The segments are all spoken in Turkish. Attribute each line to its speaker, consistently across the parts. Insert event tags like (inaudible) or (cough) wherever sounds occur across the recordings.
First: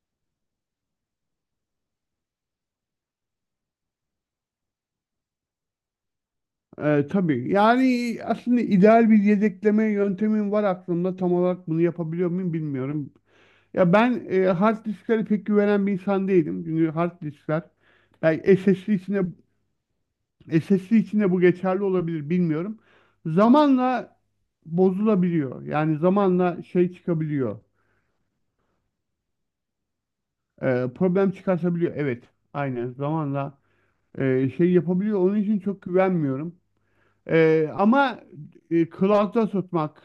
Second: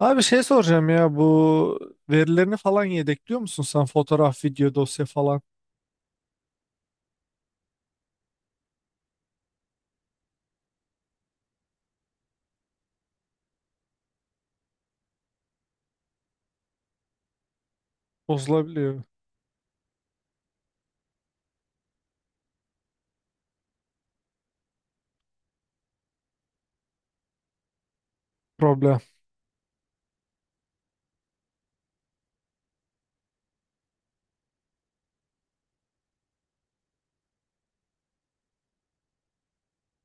Speaker 1: Abi şey soracağım ya, bu verilerini falan yedekliyor musun sen? Fotoğraf, video, dosya falan
Speaker 2: Tabii. Yani aslında ideal bir yedekleme yöntemim var aklımda. Tam olarak bunu yapabiliyor muyum bilmiyorum. Ya ben hard disklere pek güvenen bir insan değilim. Çünkü hard diskler belki SSD
Speaker 1: bozulabiliyor,
Speaker 2: içinde SSD içinde bu geçerli olabilir bilmiyorum. Zamanla bozulabiliyor. Yani zamanla şey çıkabiliyor.
Speaker 1: problem.
Speaker 2: Problem çıkartabiliyor. Evet. Aynen. Zamanla şey yapabiliyor. Onun için çok güvenmiyorum. Ama cloud'da tutmak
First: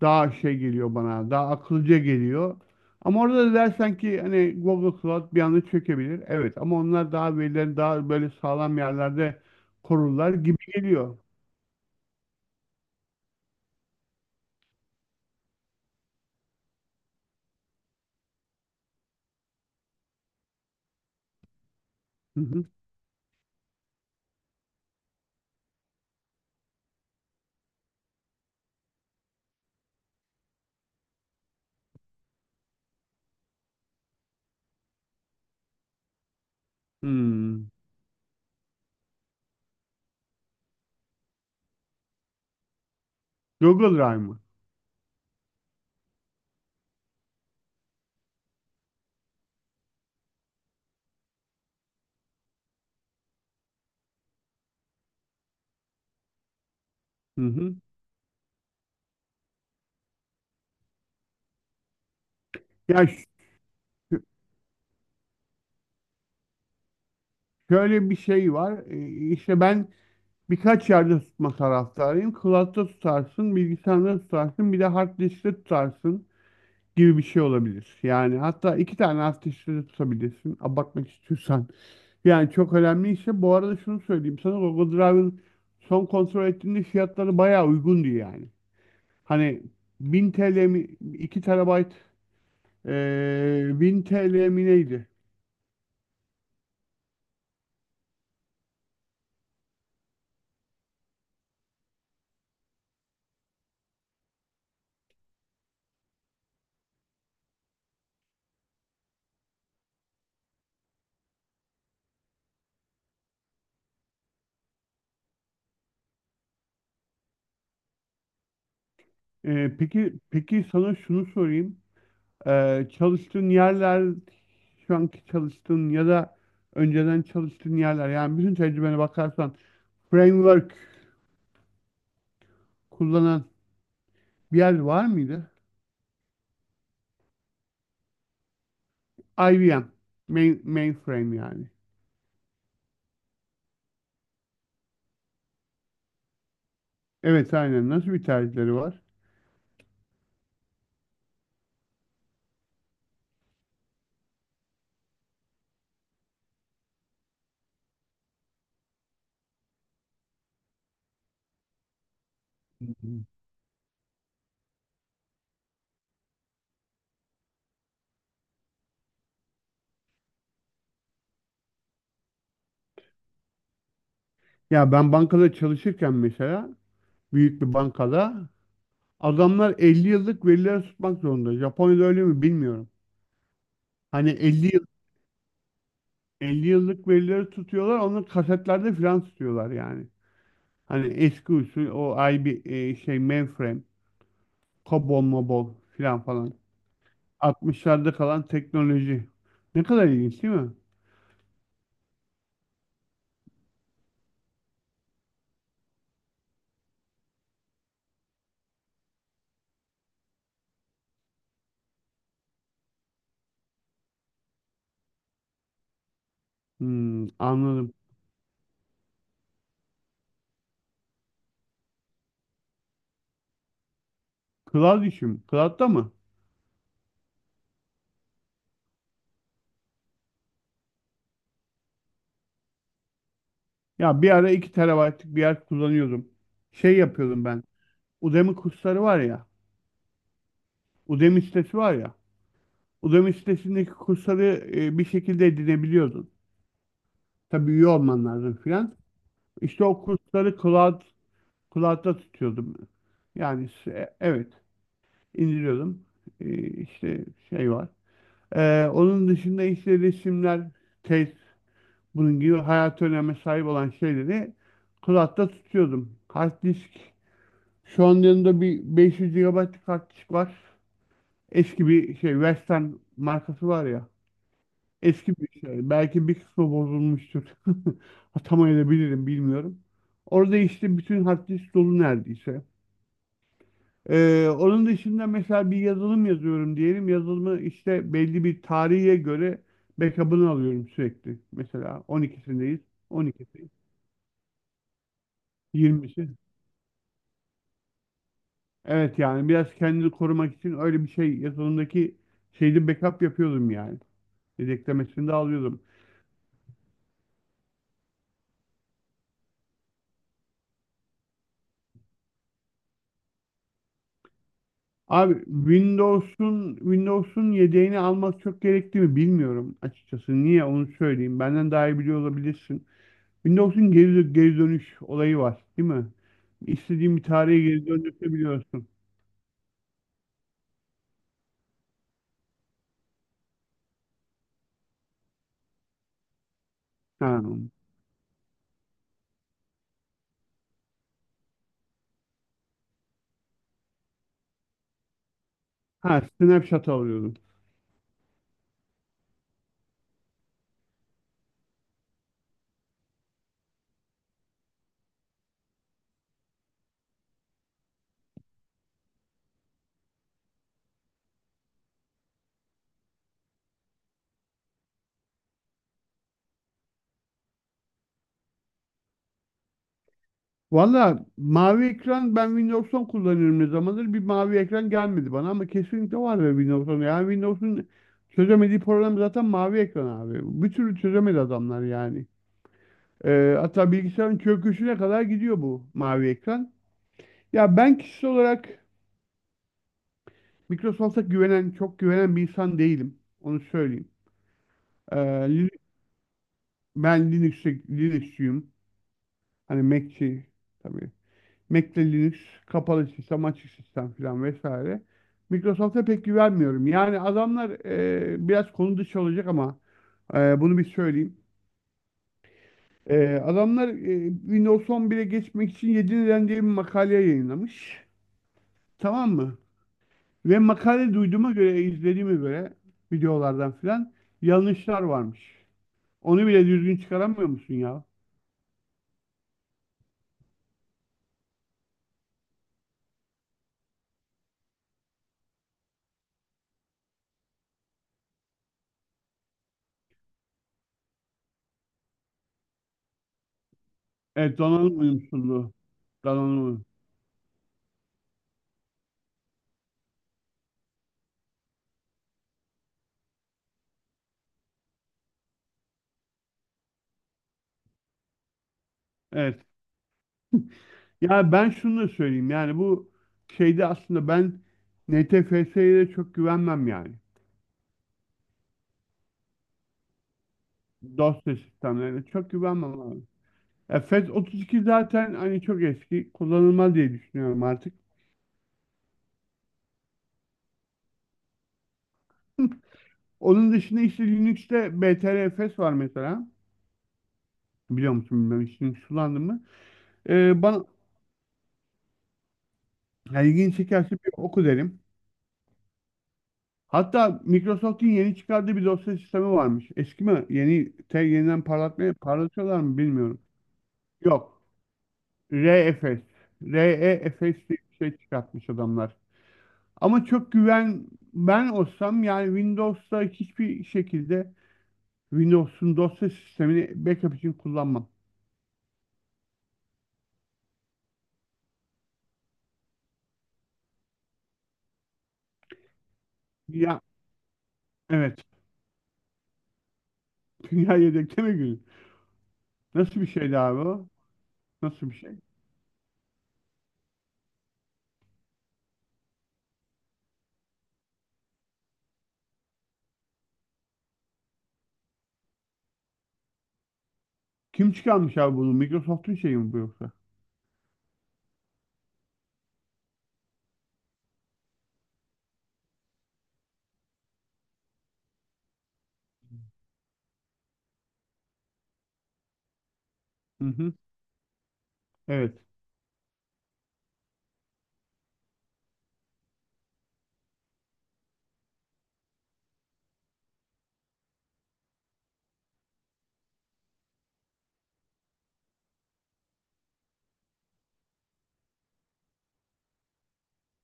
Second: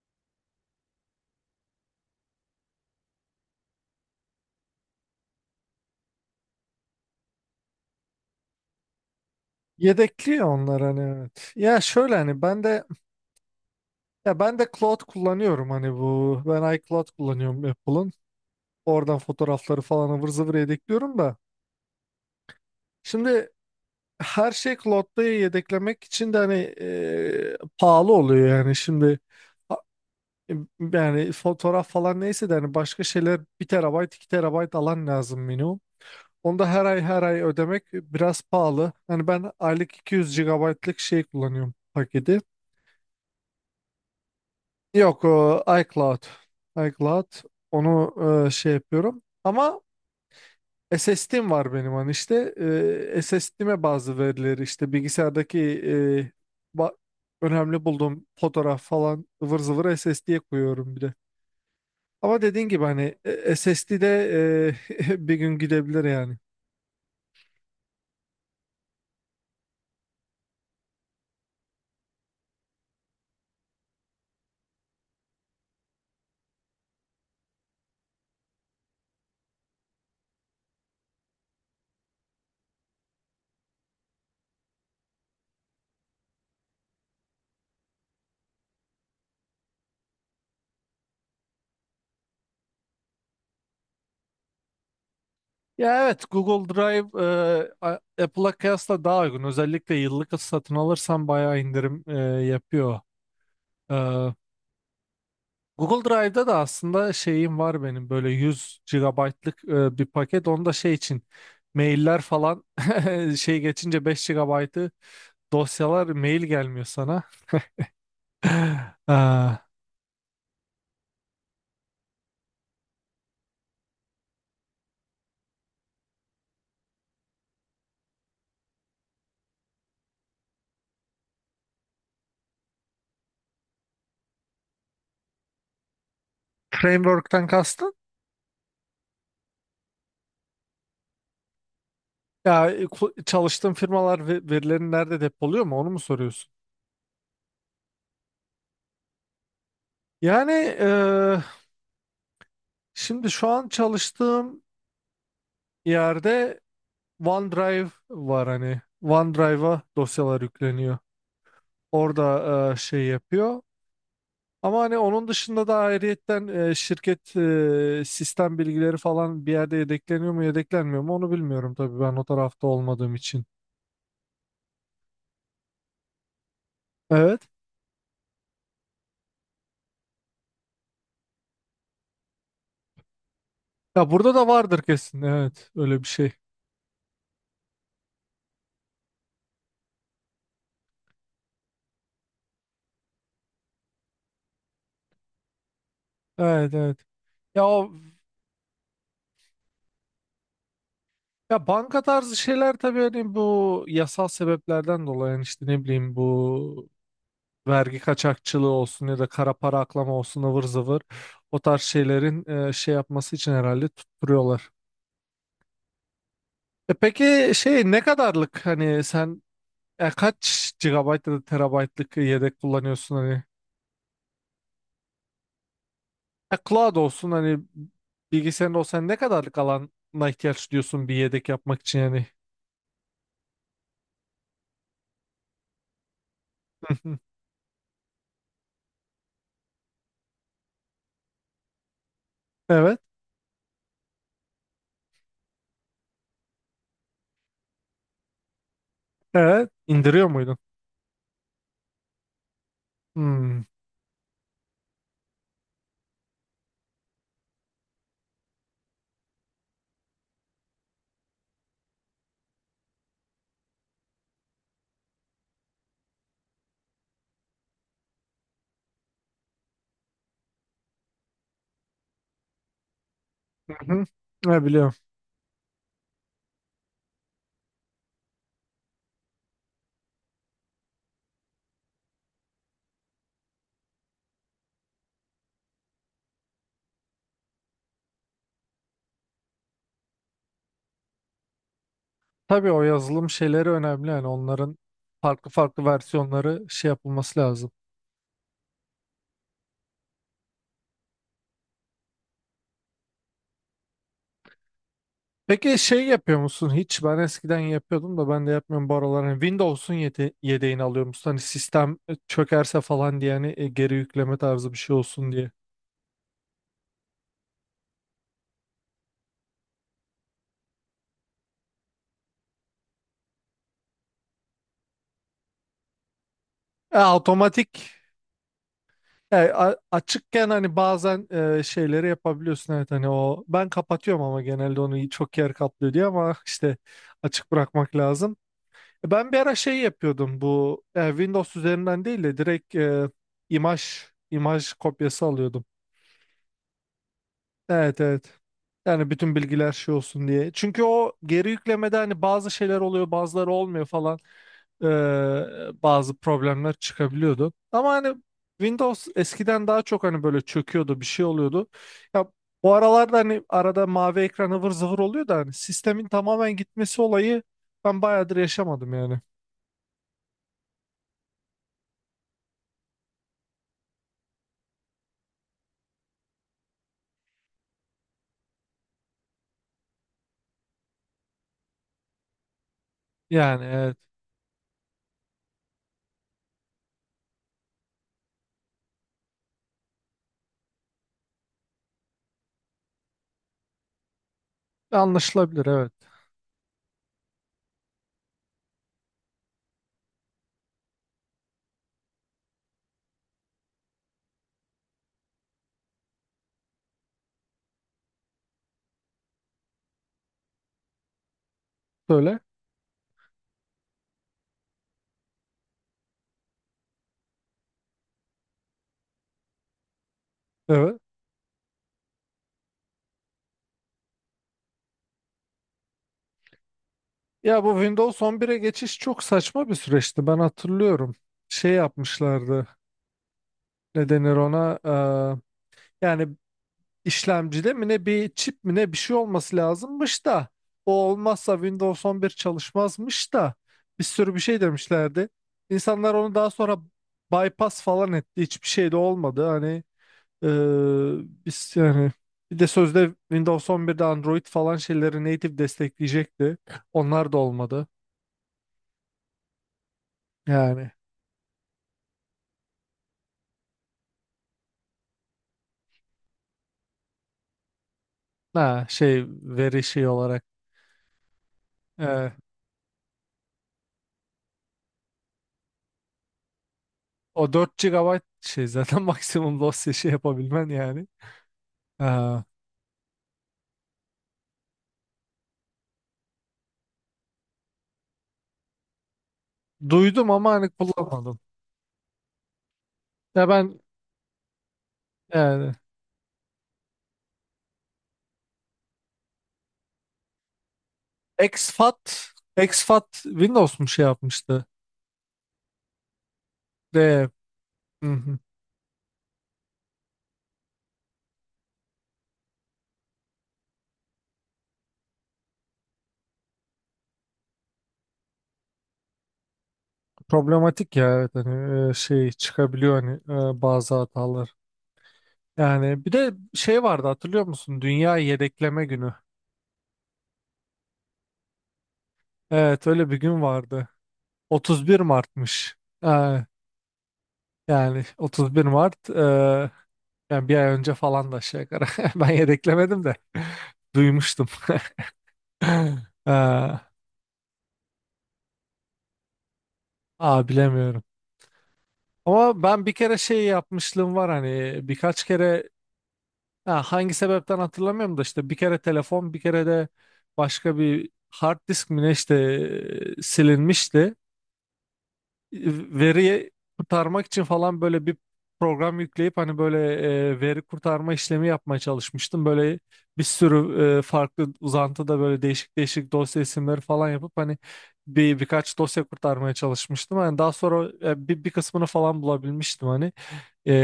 Speaker 2: daha şey geliyor bana, daha akılcı geliyor. Ama orada da dersen ki hani Google Cloud bir anda çökebilir. Evet ama onlar daha verilerini daha böyle sağlam yerlerde korurlar
Speaker 1: Yedekliyor
Speaker 2: gibi
Speaker 1: onlar, hani
Speaker 2: geliyor.
Speaker 1: evet. Ya şöyle, hani ben de, ben de cloud kullanıyorum, hani bu ben iCloud kullanıyorum Apple'ın. Oradan fotoğrafları falan ıvır zıvır yedekliyorum da.
Speaker 2: Hı hı.
Speaker 1: Şimdi her şey cloud'da yedeklemek için de hani pahalı oluyor yani. Şimdi a- yani fotoğraf falan neyse de, hani başka şeyler, bir terabayt 2 terabayt alan lazım minimum. Onu da her ay her ay
Speaker 2: Hmm.
Speaker 1: ödemek biraz pahalı. Hani ben aylık 200 gigabaytlık şey kullanıyorum, paketi.
Speaker 2: Google Drive mı?
Speaker 1: Yok, o iCloud. iCloud onu şey yapıyorum. Ama SSD'm var benim, hani işte SSD'me bazı verileri, işte bilgisayardaki e, ba-
Speaker 2: Hı hı.
Speaker 1: önemli bulduğum fotoğraf falan ıvır zıvır SSD'ye koyuyorum bir de. Ama dediğin gibi
Speaker 2: Ya
Speaker 1: hani SSD'de (laughs) bir gün gidebilir yani.
Speaker 2: şöyle bir şey var. İşte ben birkaç yerde tutma taraftarıyım. Cloud'da tutarsın, bilgisayarda tutarsın, bir de hard diskte tutarsın gibi bir şey olabilir. Yani hatta iki tane hard diskte de tutabilirsin abartmak istiyorsan. Yani çok önemli işte. Bu arada şunu söyleyeyim sana, Google Drive'ın son kontrol ettiğinde fiyatları bayağı uygundu yani. Hani 1000 TL mi, 2 terabayt, 1000 TL mi neydi?
Speaker 1: Ya evet, Google Drive Apple'a kıyasla daha uygun. Özellikle yıllık satın alırsan bayağı indirim yapıyor. E, Google Drive'da da aslında şeyim var benim, böyle 100 gigabaytlık bir paket. Onda şey için mailler falan (laughs) şey geçince 5 gigabaytı, dosyalar, mail gelmiyor sana. (laughs) E,
Speaker 2: Peki peki sana şunu sorayım. Çalıştığın yerler, şu anki çalıştığın ya da önceden çalıştığın yerler, yani bütün tecrübene bakarsan framework kullanan bir yer var mıydı?
Speaker 1: Framework'ten kastın?
Speaker 2: IBM, mainframe yani.
Speaker 1: Ya çalıştığın firmalar verilerini nerede depoluyor mu, onu mu soruyorsun?
Speaker 2: Evet aynen. Nasıl bir tercihleri var?
Speaker 1: Yani e, şimdi şu an çalıştığım yerde OneDrive var hani. OneDrive'a dosyalar yükleniyor. Orada
Speaker 2: Hı
Speaker 1: şey
Speaker 2: hı.
Speaker 1: yapıyor. Ama hani onun dışında da ayrıyetten şirket sistem bilgileri falan bir yerde yedekleniyor mu, yedeklenmiyor mu, onu bilmiyorum tabii, ben o tarafta olmadığım için.
Speaker 2: Ya ben bankada çalışırken mesela,
Speaker 1: Evet.
Speaker 2: büyük bir bankada, adamlar 50 yıllık verileri tutmak zorunda. Japonya'da öyle mi bilmiyorum.
Speaker 1: Ya
Speaker 2: Hani
Speaker 1: burada da
Speaker 2: 50
Speaker 1: vardır
Speaker 2: yıl
Speaker 1: kesin. Evet, öyle bir şey.
Speaker 2: 50 yıllık verileri tutuyorlar, onu kasetlerde filan tutuyorlar yani. Hani eski usul, o IB e, şey mainframe, COBOL, MOBOL filan falan.
Speaker 1: Evet, evet. Ya o,
Speaker 2: 60'larda kalan teknoloji. Ne kadar ilginç değil mi?
Speaker 1: ya banka tarzı şeyler tabii hani, bu yasal sebeplerden dolayı. Yani işte ne bileyim, bu vergi kaçakçılığı olsun ya da kara para aklama olsun ıvır zıvır, o tarz şeylerin şey yapması için herhalde tutturuyorlar. E
Speaker 2: Hmm,
Speaker 1: peki şey,
Speaker 2: anladım.
Speaker 1: ne kadarlık, hani sen kaç gigabayt ya da terabaytlık yedek kullanıyorsun hani?
Speaker 2: Cloud işim. Cloud'da mı?
Speaker 1: Cloud olsun hani, bilgisayarın olsa ne kadarlık alana ihtiyaç duyuyorsun bir yedek yapmak için yani?
Speaker 2: Ya bir ara 2 terabaytlık bir yer kullanıyordum. Şey
Speaker 1: (laughs)
Speaker 2: yapıyordum ben. Udemy kursları var ya. Udemy sitesi var ya.
Speaker 1: Evet,
Speaker 2: Udemy sitesindeki kursları bir şekilde edinebiliyordun. Tabii üye olman lazım filan.
Speaker 1: evet.
Speaker 2: İşte o
Speaker 1: İndiriyor
Speaker 2: kursları
Speaker 1: muydun?
Speaker 2: cloud'da tutuyordum.
Speaker 1: Hmm.
Speaker 2: Yani evet, indiriyordum. İşte şey var. Onun dışında işte resimler, tez, bunun gibi hayat öneme sahip olan şeyleri cloud'da tutuyordum. Hard disk Şu an yanında bir 500 GB kart var. Eski bir şey, Western markası var
Speaker 1: Hı-hı.
Speaker 2: ya.
Speaker 1: Ne biliyorum.
Speaker 2: Eski bir şey. Belki bir kısmı bozulmuştur. (laughs) Atamayabilirim, bilmiyorum. Orada işte bütün hard disk dolu neredeyse. Onun dışında mesela bir yazılım yazıyorum diyelim. Yazılımı işte belli bir tarihe göre backup'ını alıyorum sürekli. Mesela
Speaker 1: Tabii
Speaker 2: 12'sindeyiz.
Speaker 1: o yazılım
Speaker 2: 12'si.
Speaker 1: şeyleri önemli yani, onların farklı farklı
Speaker 2: 20'si.
Speaker 1: versiyonları şey yapılması lazım.
Speaker 2: Evet, yani biraz kendini korumak için öyle bir şey yazılımdaki şeyde backup yapıyordum yani. Yedeklemesini de
Speaker 1: Peki
Speaker 2: alıyordum.
Speaker 1: şey yapıyor musun hiç? Ben eskiden yapıyordum da, ben de yapmıyorum bu aralar. Hani Windows'un yedeğini alıyor musun? Hani sistem çökerse falan diye, hani geri yükleme tarzı bir şey olsun
Speaker 2: Abi,
Speaker 1: diye.
Speaker 2: Windows'un yedeğini almak çok gerekli mi bilmiyorum açıkçası. Niye onu söyleyeyim. Benden daha iyi biliyor olabilirsin. Windows'un geri dönüş olayı var, değil mi? İstediğin bir tarihe
Speaker 1: Otomatik
Speaker 2: geri döndürebiliyorsun.
Speaker 1: açıkken hani bazen şeyleri yapabiliyorsun, evet. Hani o ben kapatıyorum ama, genelde onu çok yer kaplıyor diye, ama işte
Speaker 2: Ha.
Speaker 1: açık bırakmak lazım. Ben bir ara şey yapıyordum, bu Windows üzerinden değil de direkt imaj imaj kopyası alıyordum.
Speaker 2: Ha, snapshot alıyordum.
Speaker 1: Evet evet. Yani bütün bilgiler şey olsun diye. Çünkü o geri yüklemede hani bazı şeyler oluyor, bazıları olmuyor falan. Ee, Bazı problemler çıkabiliyordu. Ama hani Windows eskiden daha çok hani böyle çöküyordu, bir şey oluyordu. Ya bu aralarda hani arada mavi ekran ıvır zıvır oluyor da, hani sistemin tamamen gitmesi olayı, ben bayağıdır yaşamadım yani.
Speaker 2: Valla mavi ekran, ben Windows 10 kullanıyorum ne zamandır. Bir mavi ekran gelmedi bana, ama kesinlikle var ya Windows 10. Yani Windows'un çözemediği problem zaten mavi ekran abi. Bir türlü çözemedi adamlar yani.
Speaker 1: Yani
Speaker 2: Hatta
Speaker 1: evet.
Speaker 2: bilgisayarın çöküşüne kadar gidiyor bu mavi ekran. Ya ben kişisel olarak Microsoft'a güvenen, çok güvenen bir insan değilim. Onu söyleyeyim. Ee,
Speaker 1: Anlaşılabilir,
Speaker 2: Lin-
Speaker 1: evet.
Speaker 2: ben Linux'çuyum. Hani Mac'çi tabii. Mac'le Linux, kapalı sistem, açık sistem falan vesaire. Microsoft'a pek güvenmiyorum. Yani adamlar biraz konu dışı olacak ama bunu bir söyleyeyim.
Speaker 1: Böyle.
Speaker 2: Adamlar Windows 11'e geçmek için 7 neden diye bir makale yayınlamış. Tamam mı? Ve
Speaker 1: Evet.
Speaker 2: makale, duyduğuma göre, izlediğime göre, videolardan filan, yanlışlar varmış. Onu bile düzgün çıkaramıyor
Speaker 1: Ya bu
Speaker 2: musun ya?
Speaker 1: Windows 11'e geçiş çok saçma bir süreçti. Ben hatırlıyorum. Şey yapmışlardı. Ne denir ona? Yani işlemcide mi ne, bir çip mi ne, bir şey olması lazımmış da, o olmazsa Windows 11 çalışmazmış da, bir sürü bir
Speaker 2: Evet,
Speaker 1: şey
Speaker 2: donanım
Speaker 1: demişlerdi.
Speaker 2: uyumsuzluğu.
Speaker 1: İnsanlar onu daha
Speaker 2: Donanım.
Speaker 1: sonra
Speaker 2: uyum-
Speaker 1: bypass falan etti. Hiçbir şey de olmadı. Hani ee, biz yani, bir de sözde Windows 11'de Android falan şeyleri native destekleyecekti. Onlar da olmadı.
Speaker 2: Evet.
Speaker 1: Yani.
Speaker 2: Ya ben şunu da söyleyeyim. Yani bu şeyde aslında ben NTFS'ye de çok güvenmem yani.
Speaker 1: Ha, şey, veri şey olarak.
Speaker 2: Dosya sistemlerine
Speaker 1: Ee,
Speaker 2: çok güvenmem abi. Ya FET 32 zaten hani çok eski. Kullanılmaz diye
Speaker 1: O
Speaker 2: düşünüyorum
Speaker 1: 4
Speaker 2: artık.
Speaker 1: GB şey zaten, (laughs) maksimum dosya şey yapabilmen yani. Ha,
Speaker 2: Onun dışında işte Linux'te BTRFS var mesela. Biliyor musun bilmem, hiç Linux kullandın mı?
Speaker 1: duydum ama hani
Speaker 2: Bana
Speaker 1: kullanmadım. Ya
Speaker 2: yani ilgini
Speaker 1: ben
Speaker 2: çekerse bir oku derim.
Speaker 1: yani,
Speaker 2: Hatta Microsoft'un yeni çıkardığı bir dosya sistemi varmış. Eski mi? Yeniden
Speaker 1: exFAT
Speaker 2: parlatıyorlar mı
Speaker 1: exFAT
Speaker 2: bilmiyorum.
Speaker 1: Windows mu şey
Speaker 2: Yok.
Speaker 1: yapmıştı?
Speaker 2: ReFS,
Speaker 1: De,
Speaker 2: REFS diye bir
Speaker 1: hı
Speaker 2: şey
Speaker 1: hı.
Speaker 2: çıkartmış adamlar. Ama çok güven ben olsam yani Windows'ta hiçbir şekilde Windows'un dosya sistemini backup için kullanmam.
Speaker 1: Problematik ya, evet, hani şey çıkabiliyor, hani bazı hatalar. Yani bir de şey
Speaker 2: Ya
Speaker 1: vardı, hatırlıyor musun? Dünya
Speaker 2: evet.
Speaker 1: yedekleme günü.
Speaker 2: (laughs) Dünya yedekleme günü.
Speaker 1: Evet, öyle bir
Speaker 2: Nasıl bir
Speaker 1: gün
Speaker 2: şeydi abi
Speaker 1: vardı.
Speaker 2: o?
Speaker 1: otuz bir
Speaker 2: Nasıl bir şey?
Speaker 1: Mart'mış. Ha, yani 31 Mart yani bir ay önce falan da aşağı yukarı. (laughs) Ben yedeklemedim de (laughs) duymuştum. (laughs) Aa,
Speaker 2: Kim çıkarmış abi bunu? Microsoft'un şeyi mi bu yoksa?
Speaker 1: aa, bilemiyorum. Ama ben bir kere şey yapmışlığım var hani, birkaç kere, ha, hangi sebepten hatırlamıyorum da işte. Bir kere telefon, bir kere de başka bir hard disk mi ne işte,
Speaker 2: Hı hı.
Speaker 1: silinmişti.
Speaker 2: Evet,
Speaker 1: Veriyi kurtarmak için falan böyle bir program yükleyip, hani böyle veri kurtarma işlemi yapmaya çalışmıştım. Böyle bir sürü farklı uzantıda böyle değişik değişik dosya isimleri falan yapıp, hani birkaç dosya kurtarmaya çalışmıştım. Hani daha sonra bir kısmını falan bulabilmiştim hani. E,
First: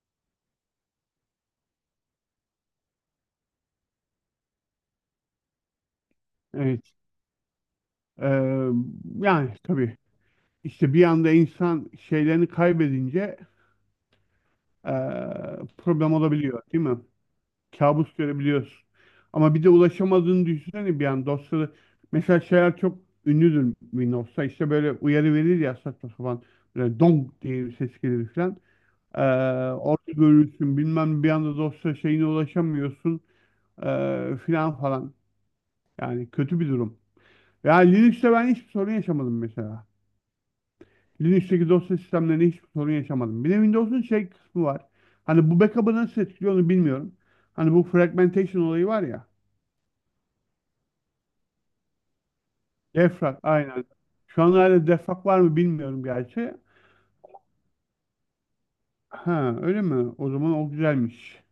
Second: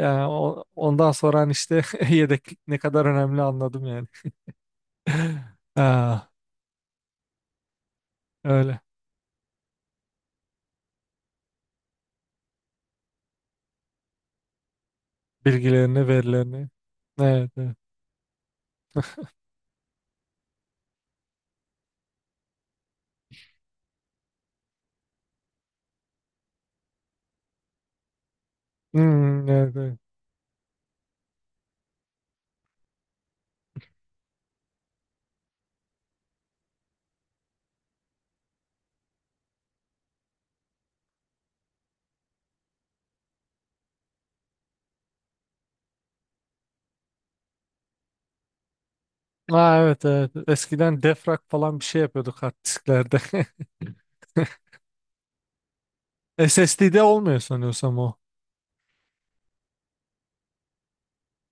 Speaker 1: Yani ondan sonra hani işte (laughs) yedeklik ne kadar önemli anladım yani. (laughs) Ha,
Speaker 2: evet. Ee,
Speaker 1: öyle.
Speaker 2: yani tabii işte bir anda insan şeylerini kaybedince ee,
Speaker 1: Bilgilerini,
Speaker 2: problem olabiliyor,
Speaker 1: verilerini.
Speaker 2: değil mi?
Speaker 1: Evet, evet.
Speaker 2: Kabus görebiliyorsun. Ama bir de ulaşamadığını düşünsene bir an dosyaları. Mesela şeyler çok ünlüdür Windows'ta. İşte böyle uyarı verir ya saçma sapan. Böyle dong diye bir ses gelir falan. Ee,
Speaker 1: Hmm, evet, evet.
Speaker 2: orada görürsün bilmem, bir anda dosya şeyine ulaşamıyorsun filan falan. Yani kötü bir durum. Yani Linux'te ben hiçbir sorun yaşamadım mesela. Linux'teki dosya sistemlerinde hiçbir sorun yaşamadım. Bir de Windows'un şey kısmı var. Hani bu backup'ı nasıl etkiliyor onu bilmiyorum. Hani bu fragmentation olayı var ya.
Speaker 1: Aa, evet evet. Eskiden defrag falan bir şey yapıyorduk hard disklerde.
Speaker 2: Defrag, aynen. Şu an
Speaker 1: (laughs)
Speaker 2: hala defrag var mı bilmiyorum gerçi.
Speaker 1: SSD'de olmuyor sanıyorsam o.
Speaker 2: Ha, öyle mi? O zaman o güzelmiş.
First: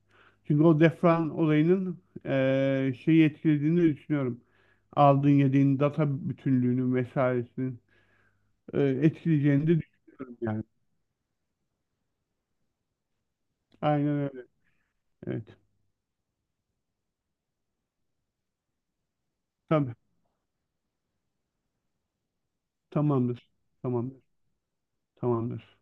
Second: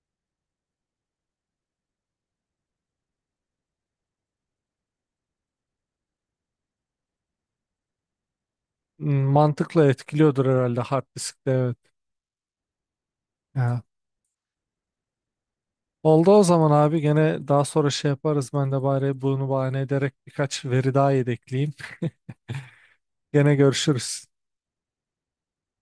Speaker 2: Çünkü o defrag olayının şeyi etkilediğini düşünüyorum. Aldığın yediğin data bütünlüğünün vesairesinin
Speaker 1: Hmm,
Speaker 2: etkileyeceğini de
Speaker 1: mantıkla
Speaker 2: düşünüyorum
Speaker 1: etkiliyordur
Speaker 2: yani.
Speaker 1: herhalde hard diskte, evet. Ya.
Speaker 2: Aynen öyle. Evet.
Speaker 1: Oldu o zaman abi, gene daha sonra şey yaparız, ben de bari bunu bahane
Speaker 2: Tamam.
Speaker 1: ederek birkaç veri daha yedekleyeyim.
Speaker 2: Tamamdır.
Speaker 1: Gene
Speaker 2: Tamamdır.
Speaker 1: görüşürüz.
Speaker 2: Tamamdır.